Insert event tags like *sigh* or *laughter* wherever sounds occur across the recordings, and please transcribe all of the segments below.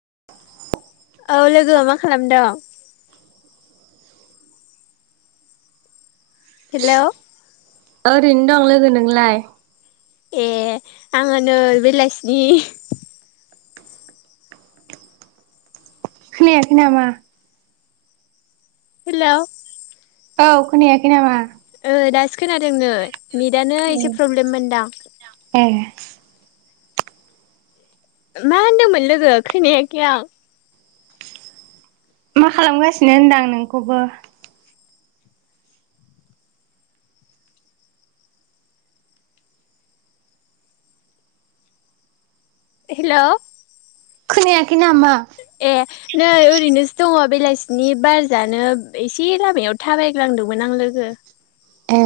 *unintelligible* औ लोगो मा खालामदों हेल' ओरैनो दं लोगो नोंलाय ए आङो नै बेलासिनि खोनायाखै नामा हेलौ औ खोनायाखै नामा ओ दासो खोनादों नै नेटनो एसे प्रब्लेममोनदां ए मा होनदोंमोन लोगो खोनायाखै आं मा खालामगासिनो होनदां नोंखौबो हेल' खोनायाखै नामा ए नै ओरैनोसो दङ। बेलासिनि बार जानो एसे लामायाव थाबायग्लांदोंमोन आं लोगो ए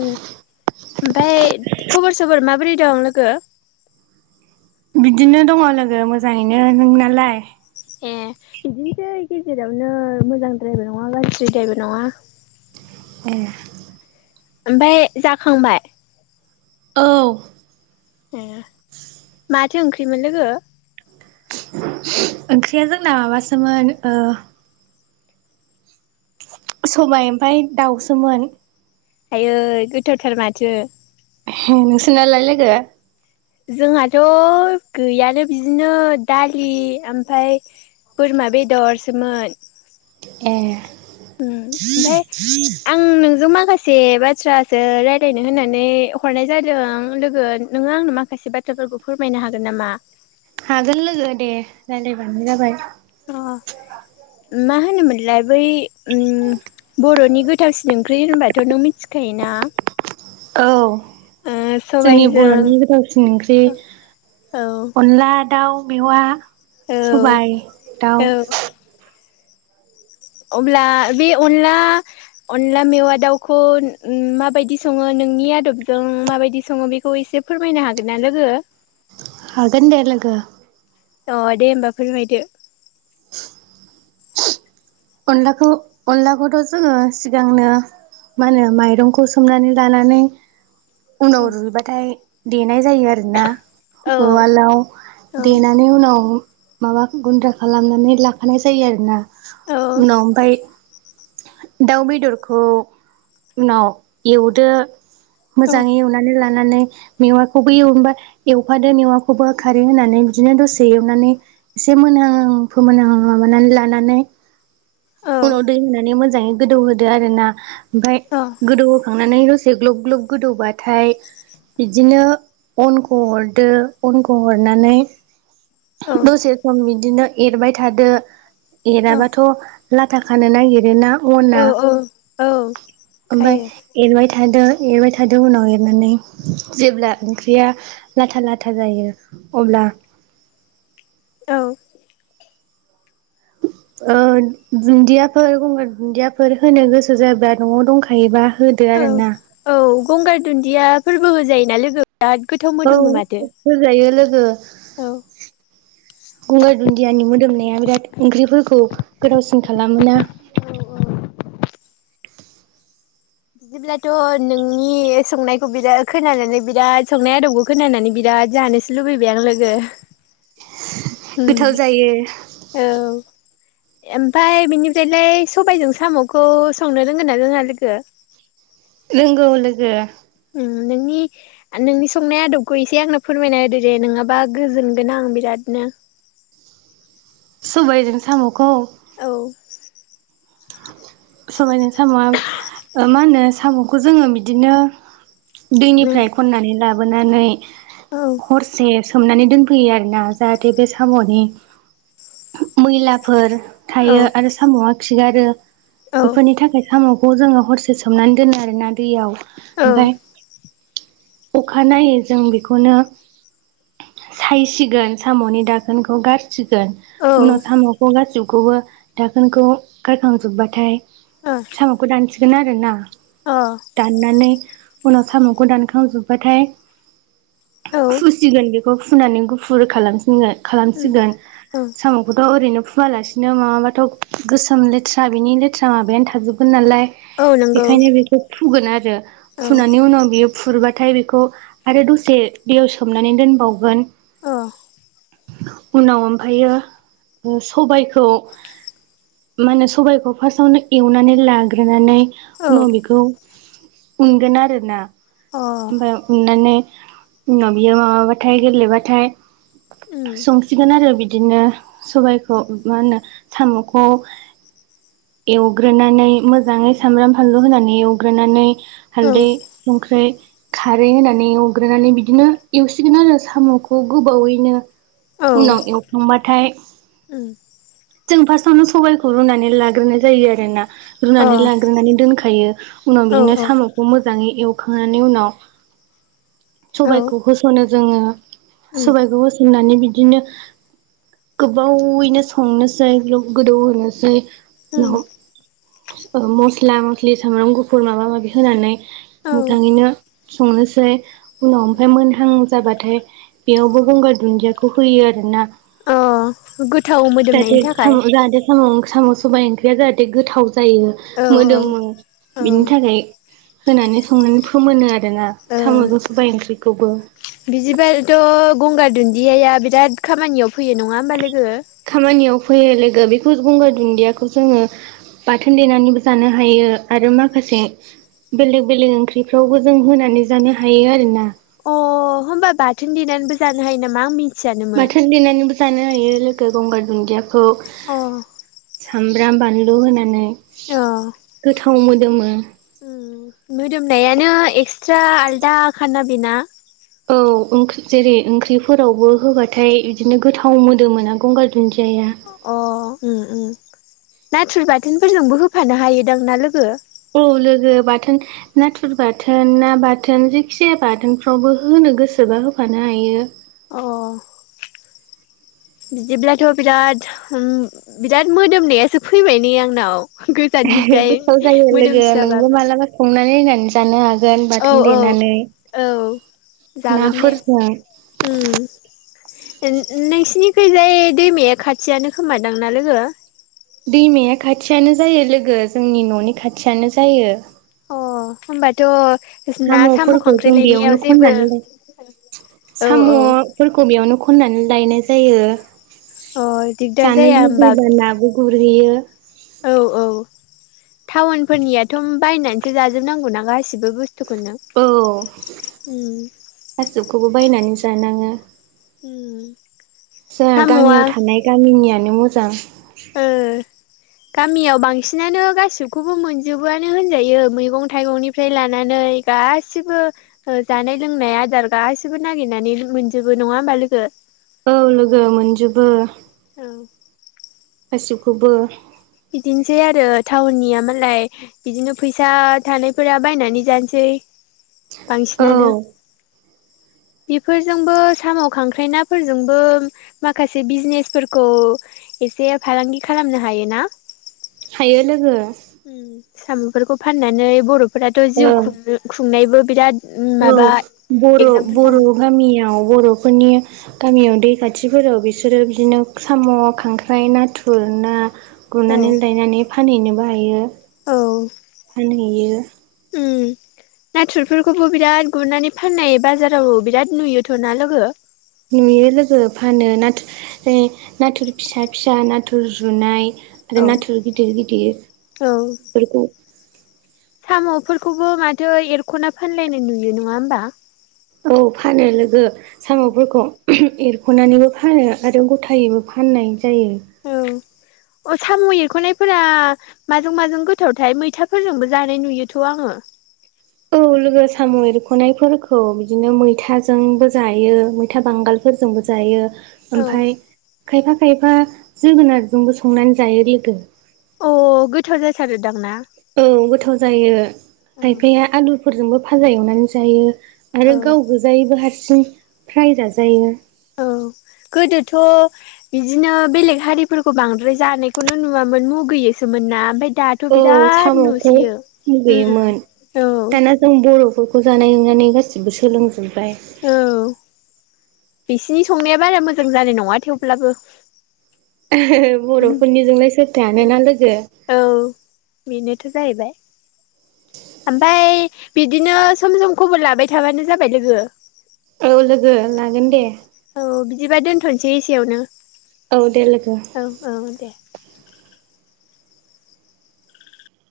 ओम ओमफाय खबर सबर माबोरै दं लोगो बिदिनो दङ लोगो मोजाङैनो नोंनालाय ए बिदिनोसै गेजेरावनो मोजां द्रायबो नङा गाज्रि द्रायबो नङा *inaudible* ए ओमफाय जाखांबाय औ ए माथो ओंख्रिमोन लोगो? ओंख्रिया जोंना माबासोमोन ओ सबाय ओमफफ्राय दाउसोमोन आयै गोथावथार माथो। नोंसानालाय लोगो जोंहाथ' गैयानो बिदिनो दालि ओमफ्राय बोरमा बेदरसोमोन । ए। उम ओमफाय आं नोंजों माखासे बाथ्रासो रायलायनो होननानै हरनाय जादों लोगो। नोङो आंनो माखासे बाथ्राफोरखौ फोरमायनो हागोन नामा? हागोन लोगो दे रायलायबानो जाबाय। लाय बै बर'नि गोथावसिन ओंख्रि होनबाथ' नों मिथिखायोना? औ। ओ जोंनि सबायजों बर'नि गोथावसिन ओंख्रि औ अनला दाउ मेवा औ सबाइ दाउ औ अब्ला बे अनला अनला मेवा दाउखौ माबायदि सङो नोंनि आदबजों माबायदि सङो बेखौ एसे एसे फोरमायनो हागोनना लोगो? हागोन दे लोगो। अ दे होमबा फोरमायदो। *inaudible* अनलाखौ अनलाखौथ' जोङो सिगांनो मा होनो माइरंखौ सोमनानै लानानै उनाव औ रुइबाथाय देनाय जायो आरोना औ । उवालाव देनानै उनाव माबा गुन्द्रा खालामनानै लाखानाय जायो आरोना औ उनाव ओमफ्राय दाउ बेदरखौ उनाव एवदो औ मोजाङै एवनानै ला नानै मेवाखौबो एवनोबा एवफादो मेवाखौबो खारै होनानै बिदिनो दसे एवनानै एसे मोनोनां फोमोनां माबानानै लानानै उनाव दै होनानै मोजाङै गोदौहोदो आरो ना ओमफाय गोदौहोखांनानै एसे ग्लब ग्लब गोदौबाथाय बिदिनो अनखौ हरदो अनखौ हरनानै दसे सम बिदिनो एरबाय थादो एराबाथ' लाथा खानो नागिरो ना अना औ औ औ ओमफाय खायो एरबाय थादो एरबाय थादो उनाव एरनानै जेब्ला ओंख्रिया लाथा लाथा जायो अब्ला बा औ। *inaudible* ओ दुन्दियाफोर गंगार दुन्दियाफोर होनो गोसो जायोबा न'आव दंखायोबा । औ औ गंगार दुन्दिया फोरबो होजायोना लोगो? बिराद गोथाव औ मोदोमो माथो होजायो लोगो। औ गंगार दुन्दियानि मोदोमनाया बिराद ओंख्रिफोर खौ गोथावसिन खालामो ना। औ औ बिदिब्लाथ' नोंनि संनायखौ बिराद खोनानानै बिराद संनाय आदबखौ खोनानानै बिराद जानोसो लुबैबाय आं लोगो गोथाव जायो औ। ओमफाय बिनिफ्रायलाय सबायजों साम'खौ संनो रोंगोन ना जोंहा लोगो? नोंगौ लोगो लोगो। नोंनि नोंनि संनाय आदबखौ एसे आंनो फोरमायना होदो दे नङाबा गोजोनगोन आं बिराद। नो सुबायजों साम'खौ औ। सबायजों साम'आ मा होनो साम'खौ जोङो बिदिनो दैनिफ्राय औ खननानै लाबोनानै हरसे सोमनानै दोनफैयो आरोना जाहाथे बे साम'नि मैलाफोर औ थायो आरो साम'आ खिगारो औ बेफोरनि थाखाय साम' खौ जोङो हरसे सोमनानै दोनो आरोना दैयाव औ ओमफफ्राय अखानायनायो जों बेखौनो सायसिगोन साम'नि दाखोनखौ गाज सिगोन औ उनाव साम'खौ गासिबखौबो दाखोनखौ गारखांजोबबाथाय अ साम'खौ दानसिगोन आरोना दाननानै उनाव साम'खौ दानखांजोबबाथाय औ फुसिगोन बे फुनानै गुफुर खालाम खालामसिगोन औ साम'खौथ' ओैनो हुवालासिनो मङाबाथ' गोसोम लेथ्रा बिनि लेथ्रा माबायानो थाजोबगोन नालाय औ नंगौ बेखायनो बेखौ फुगोन आरो औ फुनानै उनाव बेयो फुरबाथाय बेखौ आरो दसे दैयाव सोमनानै दोनबावगोन औ उनाव ओमफ्रायो सबबायखौ मा होनो सबायाइखौ फार्स्टावनो एवनानै लाग्रोनानै औ उनाव बेखौ उनगोन आरोना ओमफ्राय उननानै उनाव बियो माबाबाथाय गोरलैबाथाय संसिगोन आरो बिदि बिदिनो सबायखौ मा होनो साम'खौ एवग्रोनानै मोजाङै सामब्राम फानलु होनानै एवग्रोनानै अ हलदै संख्रि खारै होनानै एवग्रोनानै बिदिनो एवसिगोन आरो साम'खौ गोबावैनो औ उनाव एवखांबाथाय औ जों फार्स्आवनो सबाइखौ रुनानै लाग्रोनाय जायो आरो ना रुनानै अ लांग्रोनानै दोनखायो उनाव औ बिदिनो औ साम'खौ मोजाङै एव खांनायनि उनाव सबायाइखौ होस'नो जोङो उम सबायखौ होसोमनानै बिदिनो गोबावैनो संनोसै गोदौ होनोसै उम उनाव मस्ला मस्लि सामब्राम गुफुर माबा माबि होनानै औ मोजाङैनो संनोसै उनाव ओमफफ्राय मोनहां जाबाथाय बेयावबो गंगार दुन्दियाखौ होयो आरोना अ गोथाव जाहाथे मोदोमनायनि थाखाय साम जाहाथे साम सबाइ ओंख्रिया जाहाथे गोथाव जायो औ मोदोमो औ बिनि थाखाय होनानै संनानै फोमोनो आरो *unintelligible* ना ओ साम'जों सबाय ओंख्रिखौबो ए आइ मा बिराद खामानियाव फैयो नङा होमबा लोग खामानियाव फैयो लोगो बेखौ गंगार दुन्दियाखौ जोङो बाथोन देनानैबो जानो हायो आरो माखासे बेलेग बेलेग ओंख्रिफ्रावबो जों होनानै जानो हायो आरोना अ होमबा बाथोन दनानैबो जानो हायो नामा आं मि माथो लिरनानैबो जानो हायो लोगो गंगार दुन्दियाखौ अ सामब्राम बानलु होनानै अ गोथाव मोदोमो मोदोमनायानो एक्सट्रा आलदा खाना बेना? औ ओंख्रि जेरै ओंख्रिफोरावबो होबाथाय बिदिनो गोथाव मोदोम मोना गंगार दुन्दि अ ओम ओम नाथुर बाथोनफोरजोंबो होफानो हायोदां ना लोगो? औ लोगो बाथोन नाथुर बाथोन ना बाथोन जायखिजाया बाथोनफ्रावबो हो गोसोबा होफानो हायो। अ बिदिब्लाथ' बिराद उम बिराद मोदोमनायासो फैबाय नै आंनाव *unintelligible* गोजाननिफ्राय गोथाव जायो लोगो नोंबो मोदोमसोआबाबो मालाबा संनानै नायनानै जानो हा गोन औ बाथोन औ देनानै औ जागोन दे नाफोरजों उम । नोंसिनिखैजाय दैमाया खाथियानो खोमादांना लोगो? दैमाया खाथियानो जायो लोगो जोंनि न'नि खाथियानो जायो । अ होमबाथ' ना साम' साम'फोरखौ खांख्राइ जों लायनायाव बेयावनो जेबो खननानै औ औ साम'फोरखौ बेयावनो खन खननानै लायनाय जायो अ दिगदार जानो जाया होमबा लुबैबा नाबो गुरहैयो । औ औ टाउनफोरनियाथ' बायनानैसो जाजोबनांगौना गासिबो बुस औ गासिबखौबो बायनानै जानाङो उम जोंहा साम'आ गामियाव थानाय गामिनियानो मोजां । ओ गामियाव बांसिनानो गासिबखौबो मोनजोबोआनो होनजायो मैगं थाइगंनिफ्राय लानानै नै गासिबो ओ जानाय लोंनाय आदार गासैबो नागिरनानै मोनजोबो नङा होमबा लोगो? औ लोगो मोनजोबो औ गासिबखौबो । बिदिनोसै आरो टाउननिया मालाय बिदिनो फैसा थानायफोरा बायनानै जानोसै औ बांसिनानो बेफोरजोंबो साम' खांख्राय नाफोरजोंबो माखासे बिजनेसफोरखौ एसे फालांगि खालामनो हायो ना हायो लोगो । सामुफोरखौ फाननानै बर'फोराथ' औ जिउ खुंनो खुंनायबो बिराद औ माबा बर' एगजामपोल बर' दं गामियाव बर'फोरनि गामियाव दै खाथिफोराव बिसोरो बिदिनो साम', खांख्राय, नाथुर, ना औ गुरनानै लायनानै फानहैनोबो हायो औ फानहैयो । उम नाथुरफोरखौबो बिराद गुरनानै फाननाय बाजाराव बिराद नुयोथ'ना लोगो? नुयो लोगो फानो नाथुर नाथुर फिसा फिसा नाथुर जुनाय। आरो औ नाथुर गिदिर गिदिर औ फोरखौ साम'फोरखौबो माथो एरख'ना फानलायनाय नुयो नङा होमबा? औ फानो लोगो साम'फोरखौ एर ख'नानैबो फानो आरो ग'थायैबो फाननाय जायो। औ अ साम' एरख'नायफोरा माजों माजों गोथावथाय मैथाफोरजोंबो जानाय नुयोथ' आङो । औ *unintelligible* लोगो साम' एरख'नायफोरखौ बिदिनो मैथाजोंबो जायो मैथा बांगालफोरजोंबो जायो । औ ओमफाय खायफा खायफा जोगोनारजोंबो संनानै जायो लोगो। अ गोथाव जासारोदां ना? औ गोथाव जायो औ खायफाया आलुफोरजोंबो फाजा एवनानै जायो । आरो औ गाव गोजायैबो हारसिं फ्राय जाजायो । औ गोदोथ' बिदिनो बेलेग हारिफोरखौ बांद्राय जानायखौनो नुवा मोन मुगैयोसोमोन ना ओमफाय औ साम'खौ मुगैयोमोन औ दाना जों बर'फोरखौ जानाय नानै गासिबबो सोलोंजोब औ । बिसिनि संनाया बारा मोजां जानाय नङा थेवब्लाबो । *unintelligible* बर'फोरनिजोंलाय सोरथो हानोना लोगो । थ' जाहैबाय। ओमफाय बिदिनो सम सम खबर लाबाय थाबानो जाबाय लोगो । औ लोगो लागोन दे । दिबा दोनथ'नोसै एसेयावनो। औ दे लोगो । औ औ दे ।